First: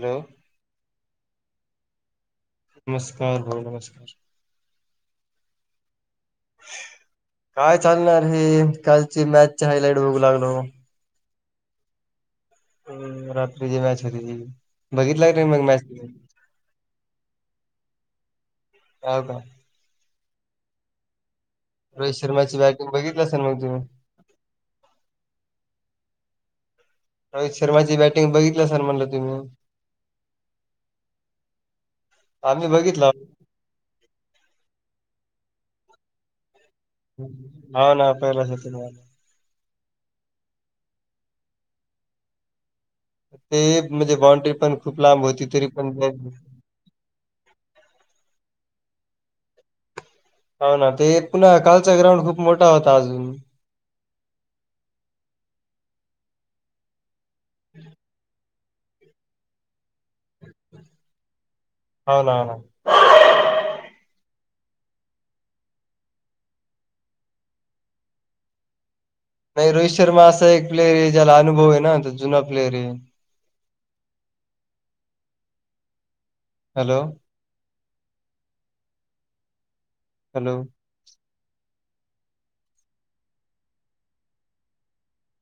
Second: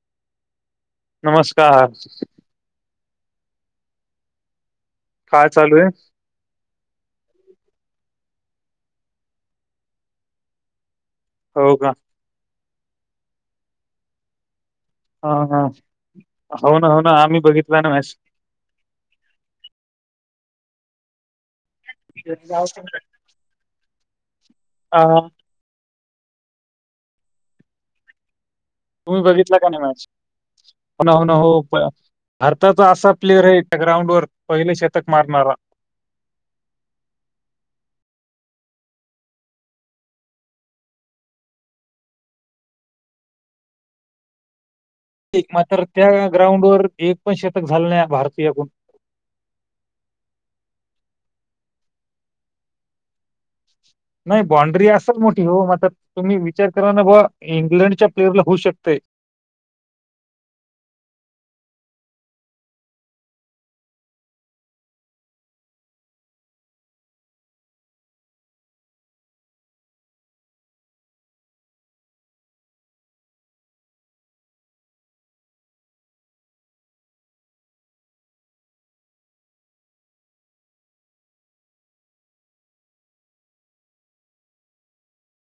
Hello. नमस्कार. नमस्कार भाऊ नमस्कार. काय चालू आहे? काय चालणार आहे कालची मॅचची हाय लाईट बघू लागलो. हो का? हम्म रात्री जी मॅच होती ती-‍- हा हा हो ना हो ना आम्ही बघितलं ना मॅच [unintelligible] रोहित शर्माची बाटिगं तुम्ही बघितलासा नव्हं असेल मग तुम्ही ह. रोहित शर्माची बॅटिंग बघितलं सर म्हणलं तुम्ही? होणा हो ना हो आम्ही भारताचा बघितला असा प्लेअर आहे. ग्राउंड वर पहिले शतक मारणारा. हो ना पहिलाच शतक मारणारा. हे म्हणजे बॉण्ड्री पण खूप लांब एक होती तरी मात्र पण त्या ते ग्राउंड वर एक पण शतक झालं नाही भारतीयाकून हो ना ते पुन्हा कालचा ग्राउंड खूप मोठा होता अजून नाही बाॉ्ड्री असल मोठी हो म आता तुम्ही विचार करा ना बा इंग्लंडच्या प्लेयरला होऊ शकते. होन ना. नाही रोहित शर्मा असा एक प्लेअर आहे ज्याला अनुभव आहे ना जुना प्लेअर आहे. हॅलो. हॅलो.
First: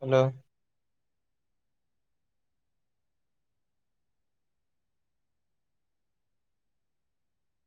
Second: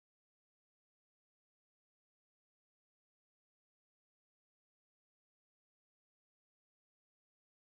हॅलो.